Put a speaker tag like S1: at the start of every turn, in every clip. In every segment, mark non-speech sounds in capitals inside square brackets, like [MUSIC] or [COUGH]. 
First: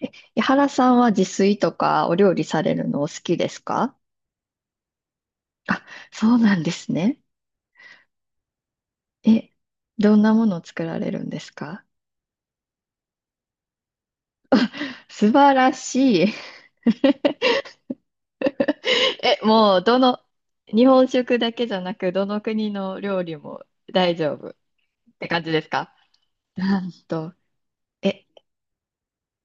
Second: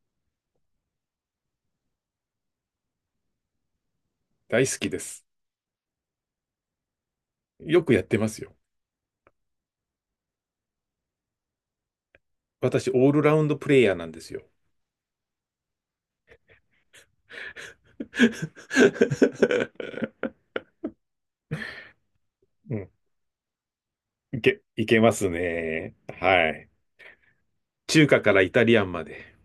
S1: 井原さんは自炊とかお料理されるのお好きですか？
S2: 大好きです。
S1: あ、そうなんですね。
S2: よくやってますよ。
S1: え、どんなものを作られるんですか？
S2: 私、オールラウンドプレイヤーなんですよ。
S1: 素晴らしい。[LAUGHS] もう、
S2: [LAUGHS]
S1: 日本食だけじゃなく、どの国
S2: うん、
S1: の料理も大丈
S2: い
S1: 夫っ
S2: け、いけま
S1: て
S2: す
S1: 感じですか？
S2: ね。はい。
S1: なんと、
S2: 中華
S1: え、
S2: からイタリアンまで。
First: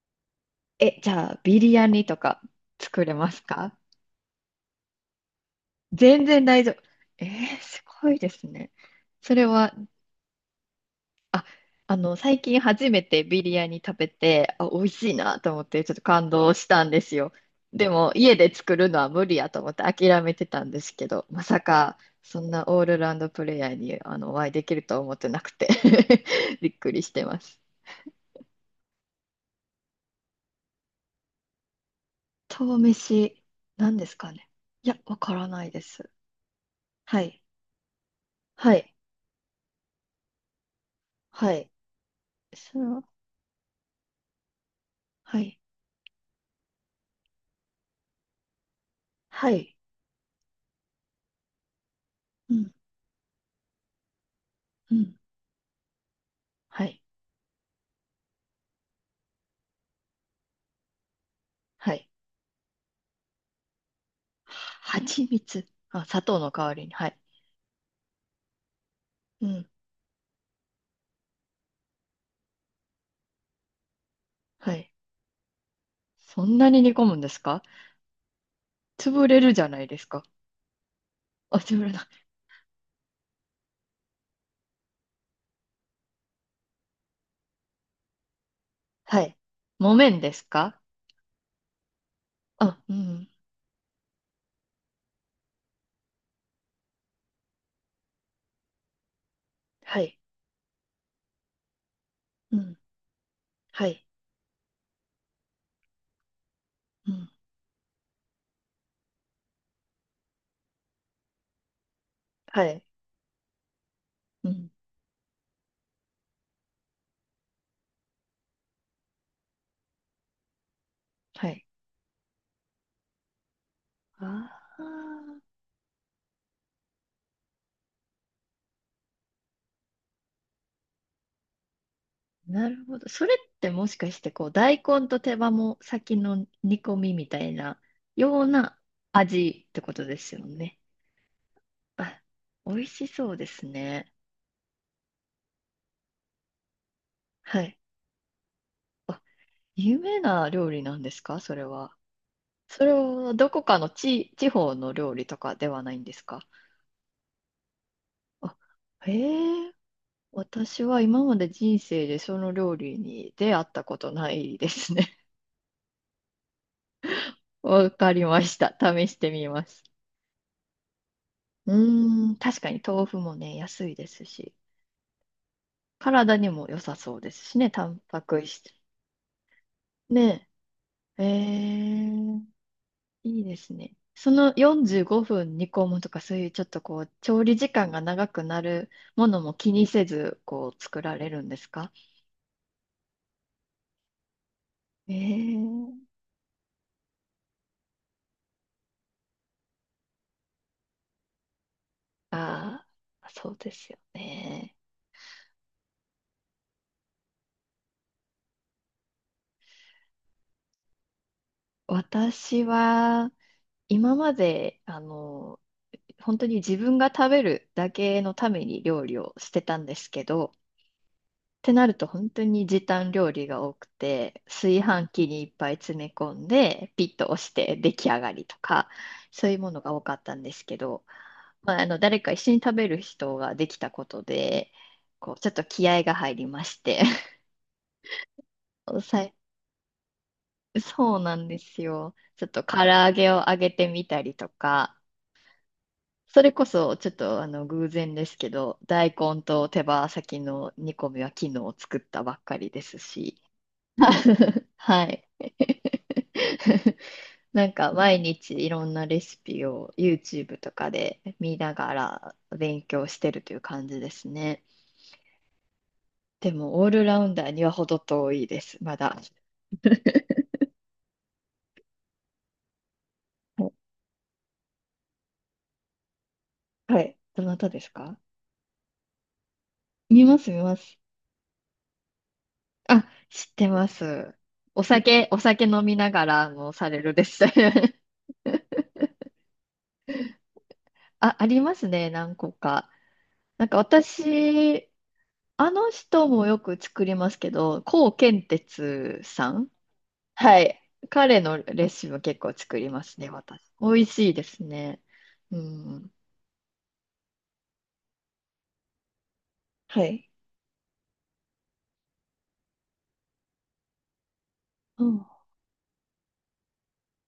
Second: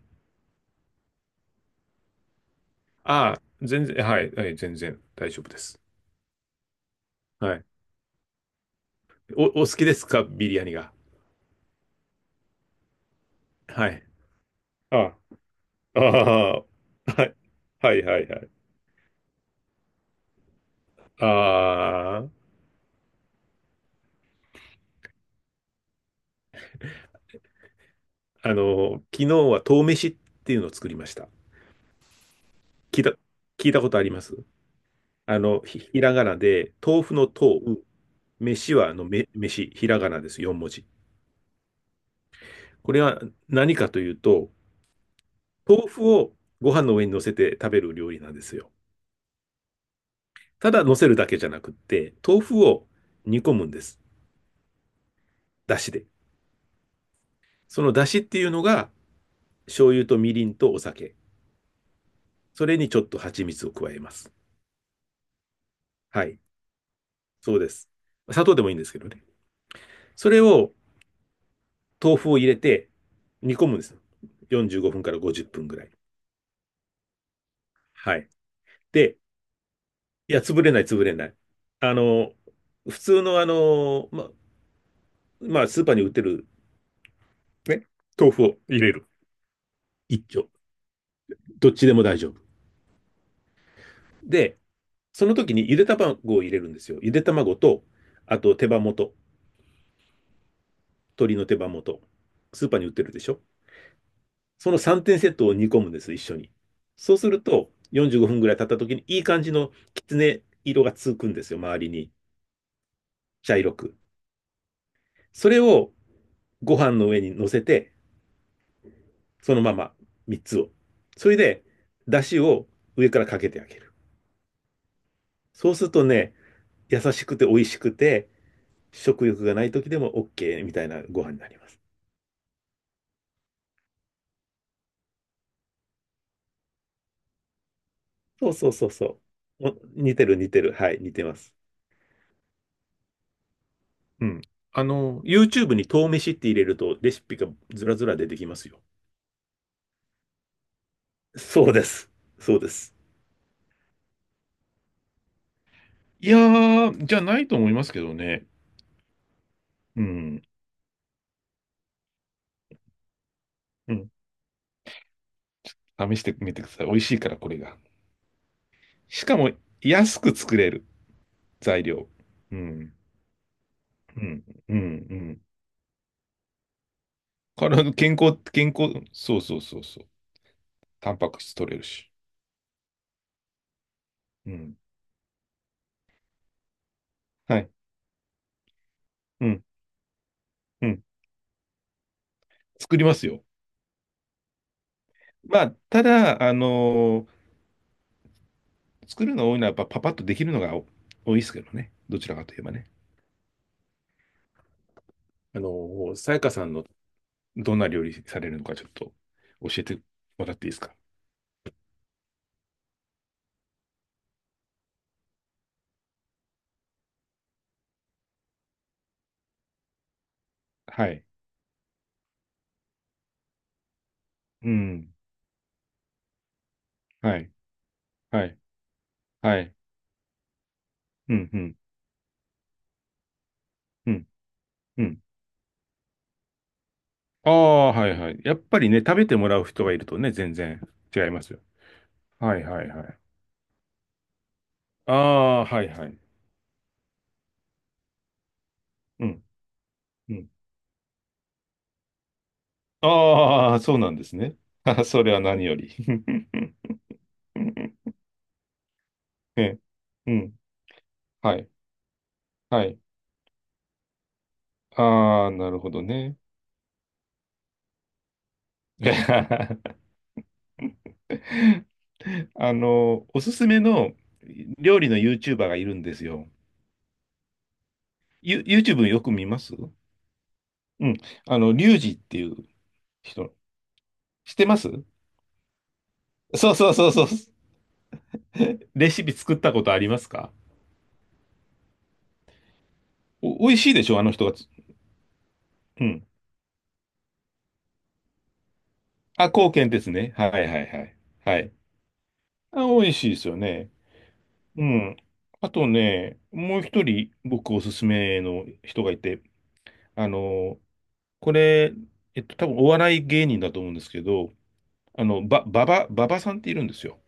S1: じゃあ、ビリヤニとか作れま
S2: ああ、
S1: すか？
S2: 全然、はい、はい、全然大丈夫です。
S1: 全然大丈夫。
S2: はい。
S1: すごいですね。そ
S2: お、
S1: れ
S2: お好
S1: は。
S2: きですかビリヤニが？
S1: あ、あ、最近初めてビリヤニ
S2: は
S1: 食
S2: い。
S1: べて、あ、美味
S2: あ
S1: しいなと思って、ちょっ
S2: あ、あ
S1: と感動
S2: あ、
S1: したんです
S2: は
S1: よ。
S2: い。
S1: で
S2: はい、
S1: も、
S2: はい、は
S1: 家
S2: い。
S1: で作るのは無理やと思って諦めてたんですけど、まさか、
S2: あ
S1: そんなオールラウンドプレイヤーにお会いできるとは思ってなくて [LAUGHS] びっくりしてます。
S2: あ、昨日は豆飯っていうのを作りました。
S1: 豆
S2: 聞いた、
S1: 飯、
S2: 聞いたこ
S1: 何
S2: とあ
S1: で
S2: り
S1: す
S2: ま
S1: か
S2: す？
S1: ね。いや、わからないで
S2: ひ
S1: す。
S2: らがなで、豆腐
S1: は
S2: の
S1: い。
S2: 豆、飯
S1: は
S2: は、
S1: い。
S2: 飯、ひらがなです。4文字。
S1: はい。それ
S2: これ
S1: は。
S2: は何かというと、
S1: はい。
S2: 豆腐をご飯の上に乗せて食べる料理なんですよ。
S1: はい。
S2: ただ乗せるだけじゃなくって、豆
S1: う
S2: 腐
S1: ん。
S2: を煮込むんです。
S1: うん。
S2: だしで。
S1: はい。
S2: そのだしっていうのが、醤油とみりんとお酒。
S1: はい。
S2: それにちょっと蜂蜜を加えます。
S1: 蜂蜜。あ、砂
S2: は
S1: 糖
S2: い。
S1: の代わりに。はい。
S2: そうです。砂糖でもいいんですけどね。
S1: うん。
S2: それを、豆腐を入れて煮込むんです。
S1: は
S2: 45
S1: い。
S2: 分から50分ぐらい。
S1: そんなに煮込むんですか？
S2: はい。で、
S1: 潰れるじゃないですか。
S2: いや、潰れない、潰れない。
S1: あ、潰れ
S2: あ
S1: ない。
S2: の、普通のまあ、スーパーに売ってる、ね、豆腐を入れる。
S1: はい。木綿で
S2: 一
S1: す
S2: 丁。
S1: か？
S2: どっちでも大丈夫。
S1: あ、うん。
S2: で、その時にゆで卵を入れるんですよ。ゆで卵と、あと手羽元、
S1: はい。
S2: 鶏の手羽元。
S1: う
S2: スーパ
S1: ん。
S2: ーに売ってるでしょ？
S1: はい。
S2: その3点セットを煮込むんです、一緒に。
S1: う
S2: そう
S1: ん。
S2: すると、45分ぐらい経った時にいい感じのきつね色がつくんですよ、周りに。
S1: はい。
S2: 茶色く。
S1: うん。
S2: それをご飯の上に乗せて、そのまま3つを。それ
S1: は
S2: で、
S1: い。
S2: 出汁を上からかけてあげる。
S1: ああ、
S2: そうするとね、優しくて美味しくて、食欲がない時でも OK みたいなご飯になります。
S1: なるほど。それってもしかして、こう、大根と手羽も先の煮込みみたいなよう
S2: そうそう
S1: な
S2: そうそ
S1: 味
S2: う。
S1: ってこと
S2: 似
S1: で
S2: て
S1: す
S2: る
S1: よ
S2: 似てる。
S1: ね。
S2: はい、似てます。
S1: あ、美味しそうですね。
S2: うん。YouTube に豆飯って入れるとレシピが
S1: はい。
S2: ずらずら出てきますよ。
S1: あ、有名な料理なんですか？それ
S2: そうで
S1: は。
S2: す。そうで
S1: それ
S2: す。
S1: はどこかの地方の料理とかではないんです
S2: いや
S1: か？
S2: ー、じゃないと思いますけどね。
S1: あ、へえ。
S2: うん。
S1: 私は今まで人生でその料理に出会った
S2: う
S1: こ
S2: ん。
S1: とないですね。
S2: 試してみてください。美味しいから、これ
S1: [LAUGHS]
S2: が。
S1: わかりました。試し
S2: し
S1: て
S2: か
S1: み
S2: も、
S1: ます。
S2: 安く作れる。
S1: う
S2: 材料。
S1: ーん、
S2: う
S1: 確かに
S2: ん。
S1: 豆腐もね、安いで
S2: う
S1: す
S2: ん。
S1: し、
S2: うん。うん。
S1: 体にも良さそうですしね、
S2: 体
S1: タ
S2: の
S1: ン
S2: 健
S1: パ
S2: 康、
S1: ク質。
S2: 健康、そうそうそうそう。
S1: ね
S2: タン
S1: え。へ
S2: パク質取れるし。
S1: え。いいですね。そ
S2: う
S1: の
S2: ん。
S1: 45分煮込むとか、そういうちょっとこう、調理
S2: はい。
S1: 時間が長くなるもの
S2: う
S1: も
S2: ん。
S1: 気にせず、こう、
S2: う
S1: 作
S2: ん。
S1: られるんですか？
S2: 作りますよ。まあ、た
S1: ええ。
S2: だ、作るの多いのはやっぱパパッとできるのが多いですけどね。どちらかといえば
S1: あ
S2: ね。
S1: あー、そうですよね。
S2: さやかさんのどんな料理されるのかちょっと教えてもらっていいですか。
S1: 私は、今まで、本当に自分が食べるだけのために料理をしてたんですけど、
S2: はい。
S1: てなると本当に時短料理が多くて、
S2: う
S1: 炊飯
S2: ん。
S1: 器にいっぱい詰め込んで、ピッと押
S2: はい。
S1: して出来上が
S2: は
S1: りと
S2: い。
S1: か、そういう
S2: は
S1: も
S2: い。
S1: のが多かったんですけど、
S2: うん。う
S1: ま
S2: ん。
S1: あ、誰か一緒に食べる人ができたこ
S2: う
S1: と
S2: ん。
S1: で、
S2: うん。
S1: こうちょっと気合が入りまして
S2: ああ、はいはい。やっぱりね、
S1: [LAUGHS]
S2: 食
S1: さ
S2: べ
S1: い
S2: てもらう人がいるとね、全然
S1: そ
S2: 違
S1: う
S2: い
S1: な
S2: ま
S1: ん
S2: す
S1: で
S2: よ。
S1: すよ。ちょっ
S2: は
S1: と
S2: い
S1: 唐
S2: はいは
S1: 揚
S2: い。
S1: げを揚げてみたりとか、
S2: ああ、はいはい。
S1: それこそちょっと偶然ですけど、大
S2: う
S1: 根
S2: ん。
S1: と手羽
S2: う
S1: 先
S2: ん。
S1: の煮込みは昨日作ったばっかりですし。
S2: ああ、そうなんですね。
S1: [LAUGHS] は
S2: [LAUGHS] そ
S1: い。
S2: れは何より。 [LAUGHS]
S1: [LAUGHS] なんか毎日いろんなレシ
S2: え
S1: ピ
S2: え、
S1: を
S2: う
S1: YouTube
S2: ん。
S1: とかで
S2: は
S1: 見
S2: い。
S1: ながら勉
S2: はい。
S1: 強してるという感じですね。
S2: ああ、なるほどね。
S1: でもオールラウンダーには程遠いです、まだ。
S2: [LAUGHS] おすす
S1: はい。
S2: めの料理の YouTuber がいるんですよ。
S1: はい、どなたですか？
S2: YouTube よく見ます？
S1: 見ます、見ます。
S2: うん。リュウジっていう
S1: あ、知っ
S2: 人。
S1: てます。
S2: 知ってま
S1: お
S2: す？
S1: 酒、お酒飲みながら
S2: そ
S1: も
S2: うそ
S1: さ
S2: う
S1: れ
S2: そう
S1: る
S2: そ
S1: で
S2: う。
S1: す。[LAUGHS]
S2: レシピ作ったことありますか？
S1: あ、ありますね、何個か。なん
S2: 美
S1: か
S2: 味しいでしょ、あの人がつ。
S1: 私、あの
S2: うん。
S1: 人もよく作りますけど、コウケンテツ
S2: あ、
S1: さん。
S2: 貢献ですね。はい
S1: は
S2: は
S1: い。
S2: いはい。
S1: 彼
S2: は
S1: の
S2: い。
S1: レシピも結構作
S2: あ、
S1: りま
S2: 美味
S1: す
S2: し
S1: ね、
S2: いですよ
S1: 私。美
S2: ね。
S1: 味しいです
S2: う
S1: ね。
S2: ん。
S1: う
S2: あと
S1: ん。
S2: ね、もう一人僕おすすめの人がいて、
S1: はい。
S2: あの、これ、えっと、多分お笑い芸人だと思うんですけど、
S1: うん。
S2: ばばさんっているんですよ。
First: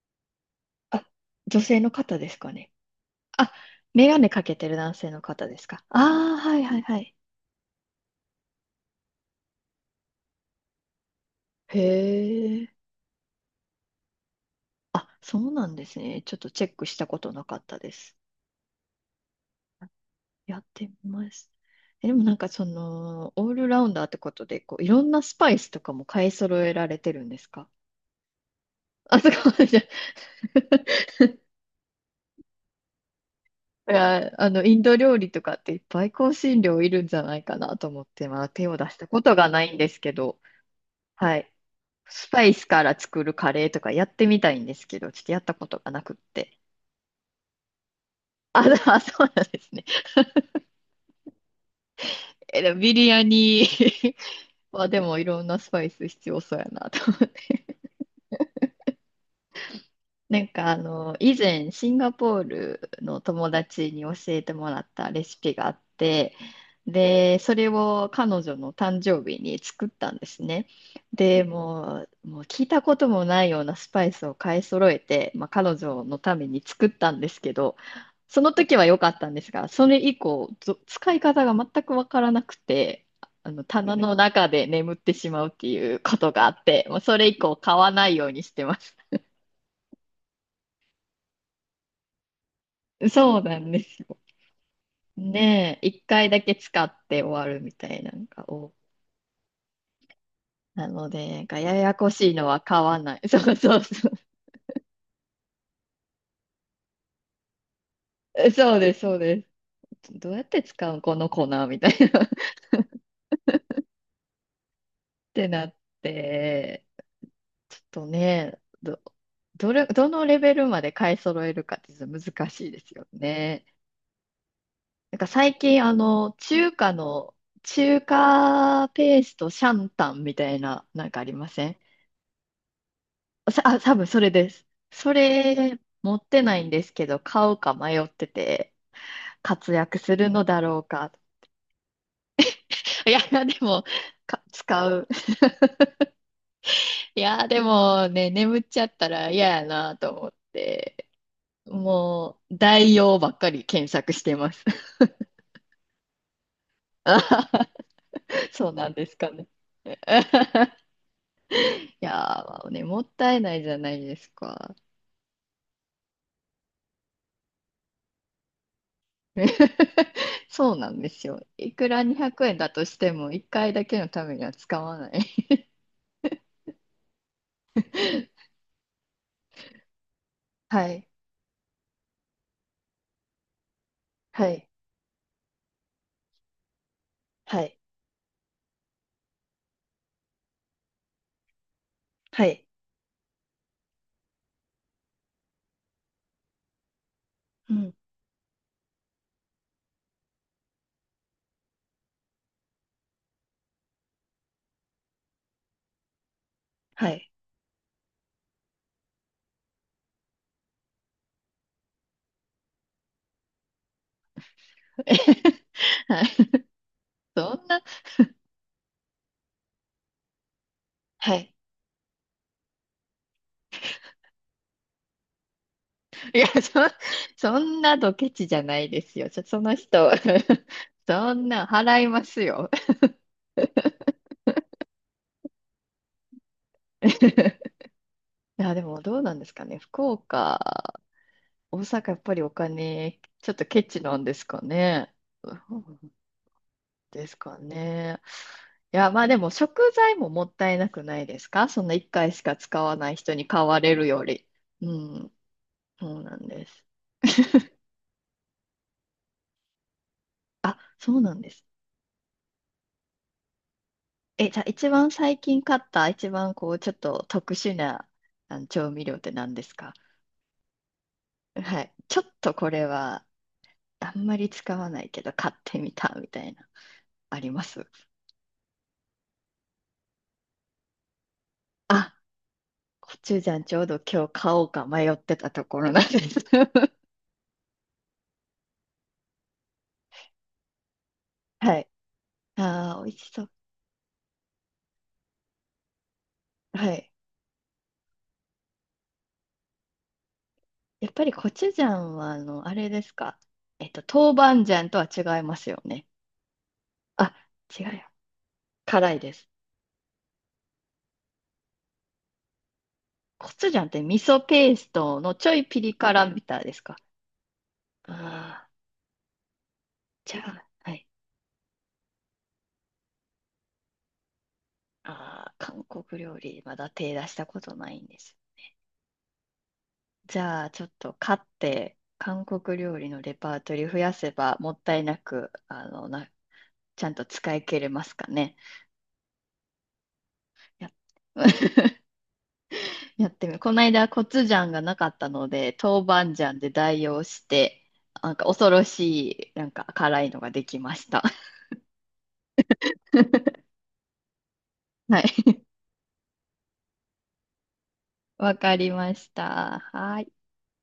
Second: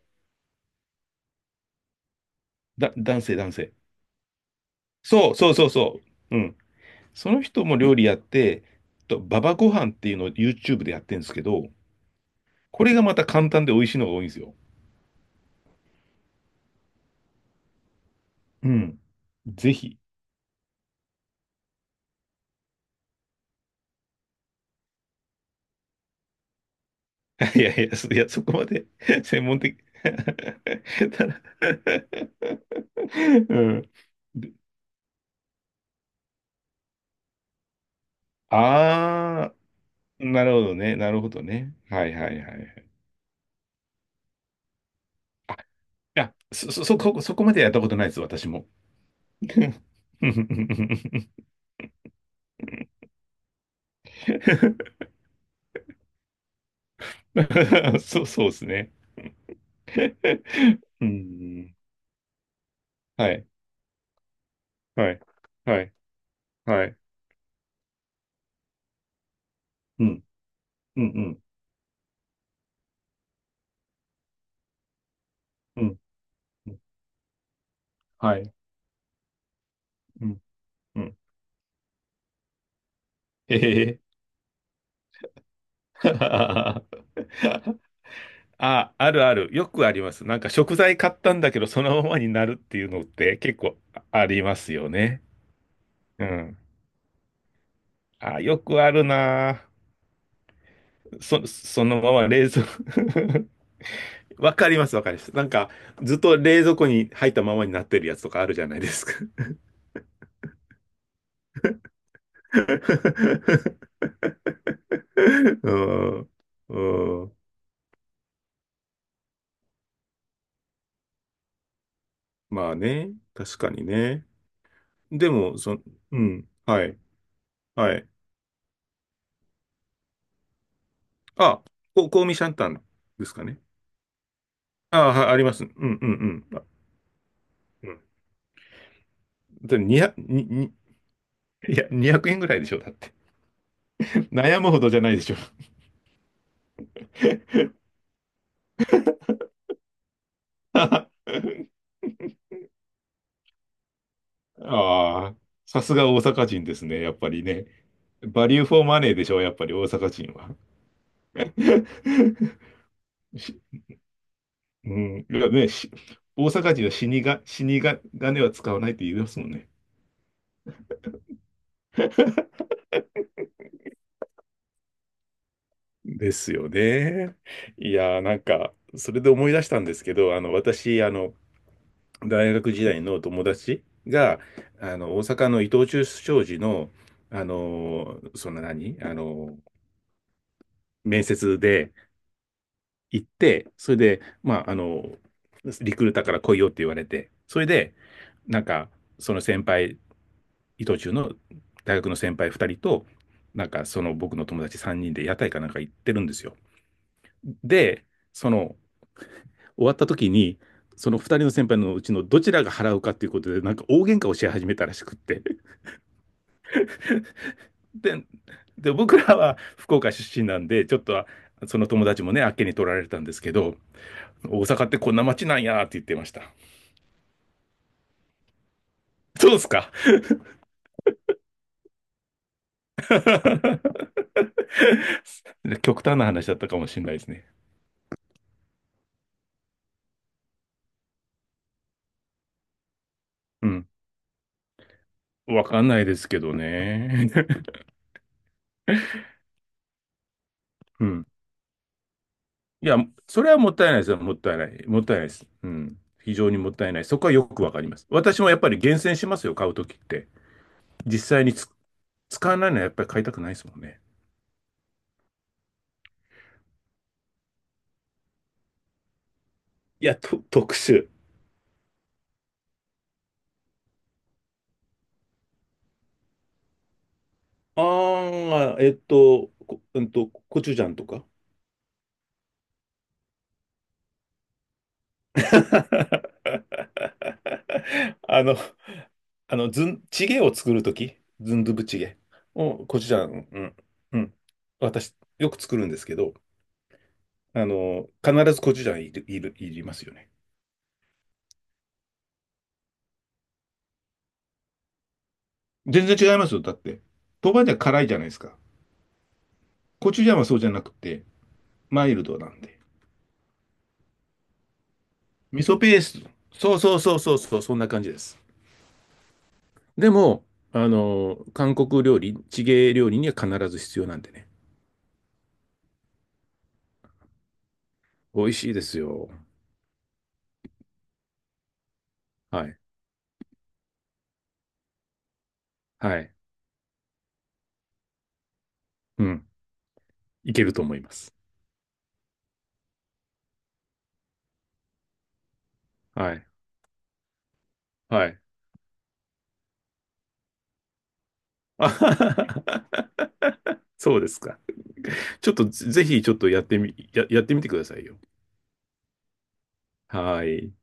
S1: あ、女性の方ですかね。
S2: 男性、男
S1: あ、
S2: 性。
S1: メガネかけてる男性の
S2: そう
S1: 方
S2: そう
S1: で
S2: そ
S1: す
S2: う
S1: か？
S2: そ
S1: あ
S2: う。
S1: あ、
S2: うん。
S1: はい、はい、はい。
S2: その人も料理やって、ばばご飯っていうのを YouTube でやってるんですけど、
S1: へ
S2: こ
S1: え。
S2: れがまた簡単で美味しいのが多いんですよ。
S1: あ、そうなんですね。ちょっとチェックしたことなかったです。
S2: うん。ぜひ。
S1: やってみます。でもなんかその、オールラウンダーってことで、こう、いろんなスパイスとかも買い揃えられてるんです
S2: い
S1: か？
S2: やいや、そこまで
S1: あ、
S2: [LAUGHS]
S1: そこ
S2: 専
S1: ま
S2: 門
S1: でじ
S2: 的
S1: ゃ。
S2: [LAUGHS] ただ
S1: [LAUGHS]
S2: [LAUGHS] うん。
S1: いや、インド料理とかっていっぱい香辛料いるんじゃないかなと思って、まだ手を出したことが
S2: あ
S1: ないんですけ
S2: あ、
S1: ど、
S2: なるほどね。なるほ
S1: は
S2: ど
S1: い。
S2: ね。はい
S1: ス
S2: はい
S1: パイ
S2: はいは
S1: スか
S2: い。
S1: ら作るカレーとかやってみたいんですけど、ちょっとやっ
S2: あ、
S1: た
S2: い
S1: ことがなくっ
S2: や、
S1: て。
S2: そこまでやったことないです、私
S1: あ、
S2: も。
S1: でも、あ [LAUGHS] そうなんですね。でもビリヤニ [LAUGHS] はで
S2: [LAUGHS]
S1: もいろんなスパイス必要そうやなと思って。
S2: そう、そうですね。
S1: なんか
S2: う
S1: 以前
S2: ん。
S1: シンガポールの
S2: はい。
S1: 友達に教えてもらった
S2: はい。
S1: レシピがあっ
S2: はい。
S1: て、
S2: はい。
S1: で、それを彼女の誕生日に作っ
S2: う
S1: たん
S2: ん。
S1: ですね。
S2: うん。
S1: で、もう聞いたこともないようなスパイスを買い揃えて、まあ、彼
S2: うん。うん。
S1: 女のために
S2: うん。
S1: 作ったんですけど、
S2: は
S1: その
S2: い。
S1: 時は良かったんですが、それ以
S2: うん。
S1: 降、
S2: う
S1: 使
S2: ん。
S1: い方が全くわからなくて、棚
S2: え
S1: の中で眠ってしまうっていうことがあっ
S2: え
S1: て、もうそれ
S2: [LAUGHS]。
S1: 以降買わないようにしてま
S2: あ、
S1: す。
S2: あるある。よくあります。なんか食材買ったんだけど、そのままになるっていうのって
S1: そうな
S2: 結
S1: ん
S2: 構
S1: です。
S2: ありますよね。
S1: ねえ、一
S2: う
S1: 回だけ
S2: ん。
S1: 使って終わるみたいなの
S2: あ、
S1: が
S2: よ
S1: 多
S2: く
S1: い。
S2: あるな
S1: なの
S2: ぁ。
S1: で、なんかや
S2: そ
S1: や
S2: の
S1: こ
S2: まま
S1: しいの
S2: 冷
S1: は
S2: 蔵
S1: 買わない。[LAUGHS] そうそうそ
S2: [LAUGHS] わかります、わかります。なんか、ずっと冷蔵庫に入ったままになってるやつとかあ
S1: う。
S2: るじゃ
S1: そ
S2: な
S1: う
S2: いで
S1: です、
S2: すか。
S1: そうです。どうやって使うこの粉みたいな [LAUGHS]。っ
S2: [LAUGHS]
S1: てな
S2: う
S1: っ
S2: ん。
S1: て、
S2: うん。
S1: ちょっとね、どのレベルまで買い揃えるかってちょっと難し
S2: ま
S1: い
S2: あ
S1: ですよ
S2: ね。確
S1: ね。
S2: かにね。
S1: なんか
S2: でも、
S1: 最近、
S2: うん。はい。は
S1: 中
S2: い。
S1: 華ペーストシャンタンみたいな、なんかありま
S2: あ、
S1: せん？
S2: 香味シャンタンですかね。
S1: あ、多分それです。
S2: あ
S1: そ
S2: あ、はい、あります。うん
S1: れ
S2: う
S1: 持って
S2: んう
S1: な
S2: ん。
S1: いんですけど、買うか
S2: うん。
S1: 迷ってて、活
S2: で、
S1: 躍す
S2: 200
S1: るの
S2: に
S1: だ
S2: に
S1: ろうか。
S2: いや、20円ぐらいでしょ、だっ
S1: い
S2: て。
S1: や、でも、
S2: [LAUGHS] 悩むほ
S1: 使
S2: どじゃ
S1: う。
S2: ないでしょ。
S1: いや、でもね、眠っちゃったら嫌やなと思って、もう、代用ばっかり検索してます。
S2: ああ、さすが大阪人ですね、やっぱりね。
S1: [LAUGHS]
S2: バリュー
S1: そう
S2: フォー
S1: なん
S2: マ
S1: で
S2: ネー
S1: す
S2: で
S1: か
S2: しょ、
S1: ね。
S2: やっぱり大
S1: [LAUGHS]
S2: 阪
S1: い
S2: 人は。
S1: やー、まあね、もった
S2: [LAUGHS]
S1: いな
S2: し
S1: いじゃないですか。
S2: うん、いやね、大阪人は死にが、金は使わないって言いますもんね。
S1: [LAUGHS] そうなんですよ。いくら200円だとしても、1回だけのためには使わない。
S2: ですよね。いやー、なん
S1: [LAUGHS]
S2: か、それで思い出したんですけど、
S1: は
S2: 私、
S1: い。
S2: 大学時代の友達が、
S1: はい。
S2: 大阪の伊藤忠商事の、あ
S1: はい。
S2: の、その何あの、面接で
S1: はい。
S2: 行って、それで、まあ、リクルーターから来いよって言われて、それ
S1: うん。
S2: で、なんか、その先輩、伊藤忠の大学の先輩2人と、なんか、その僕の友達3人で屋台かなんか行ってるんですよ。
S1: はい。
S2: で、その、終わった時に、その2人の先輩のうちのどちらが払うかっていうことで、なんか大喧嘩をし始めたらしくって。
S1: [LAUGHS] はい。[LAUGHS] そんな、
S2: で、で、僕らは福岡出身なんで、ちょっとは
S1: はい。
S2: その友達もね、あっけに取られたんですけど、大阪ってこんな街なんやって言ってまし
S1: い
S2: た。
S1: や、そんなドケチじゃないですよ。
S2: そうで
S1: そ
S2: す
S1: の
S2: か。
S1: 人、[LAUGHS] そんな払いますよ。
S2: [LAUGHS] 極端な話だったかもしれないですね。
S1: [LAUGHS] いや、でもどうなんですかね。福岡、大阪、やっぱりお金、ちょっと
S2: う
S1: ケ
S2: ん。
S1: チなんですかね。う
S2: わかんない
S1: ん。
S2: ですけど
S1: で
S2: ね。
S1: すかね。いや、まあでも食材ももったいな
S2: [LAUGHS]
S1: く
S2: う
S1: な
S2: ん。
S1: いですか？そんな1回しか使
S2: い
S1: わ
S2: や、
S1: ない人
S2: そ
S1: に
S2: れは
S1: 買
S2: もっ
S1: わ
S2: たい
S1: れ
S2: ないで
S1: る
S2: すよ。
S1: よ
S2: もっ
S1: り。
S2: たいない。
S1: う
S2: もったいない
S1: ん。
S2: です。うん。
S1: そうな
S2: 非
S1: ん
S2: 常に
S1: で
S2: もっ
S1: す。
S2: たいない。そこはよくわかります。私もやっぱり厳選しますよ、買うときって。
S1: そう
S2: 実
S1: なん
S2: 際
S1: で
S2: に
S1: す。
S2: 使わないのはやっぱり買いたくないですもんね。
S1: じゃあ一番最近買った一番こうちょっと特殊なあの調味料って何ですか？
S2: いや、特殊。
S1: はい。ちょっとこれはあんまり使わないけど買ってみたみたいな、あります？
S2: ああ、えっと、こ、うんと、コチュジャンとか。
S1: あ、コチュジャンちょうど今日買おうか迷ってたところなんで
S2: [LAUGHS]
S1: す。
S2: あの、あの、ずん、チゲを作るとき、ズ
S1: [LAUGHS]
S2: ンドゥ
S1: は
S2: ブ
S1: い。
S2: チゲを、
S1: あ
S2: コ
S1: あ、
S2: チュ
S1: 美
S2: ジ
S1: 味
S2: ャ
S1: しそ
S2: ン、
S1: う。
S2: うん、うん。私、よく作るんですけど、
S1: はい。
S2: 必ずコチュジャンいりますよね。
S1: やっぱりコチュジャンはあれですか？えっと、豆板醤とは違いますよ
S2: 全
S1: ね。
S2: 然違いますよ。だって、
S1: あ、
S2: 豆板醤
S1: 違う
S2: 辛い
S1: よ。
S2: じゃないですか。
S1: 辛いです。
S2: コチュジャンはそうじゃなくて、マイルドなんで。
S1: コチュジャンって味噌ペーストのちょ
S2: 味
S1: い
S2: 噌
S1: ピリ
S2: ペース
S1: 辛
S2: ト。
S1: みたいで
S2: そう
S1: すか？
S2: そうそうそうそう、そんな感じです。
S1: ああ
S2: で
S1: ー、じゃ
S2: も、
S1: あ、はい。
S2: 韓国料理、地芸料理には必ず必要なんでね。
S1: ああ、韓国料理、まだ手出したことないんです。
S2: 美味しいですよ。
S1: じゃあ、ちょっと買って、韓
S2: はい。
S1: 国料理のレパートリー増やせば、もったいなく、
S2: はい。
S1: ちゃんと使い切れますかね。
S2: うん。いけると
S1: や
S2: 思います。
S1: [LAUGHS]、やってみこの間、コチュジャンがなかったので、豆板
S2: はい。
S1: 醤で代用して、
S2: は
S1: なん
S2: い。
S1: か恐ろしい、なんか辛いのができました。
S2: [LAUGHS] あはははは。
S1: [LAUGHS]
S2: そうですか。
S1: は
S2: ちょっ
S1: い。
S2: とぜひちょっとやってみてくださいよ。
S1: わかりました。はい。
S2: はい。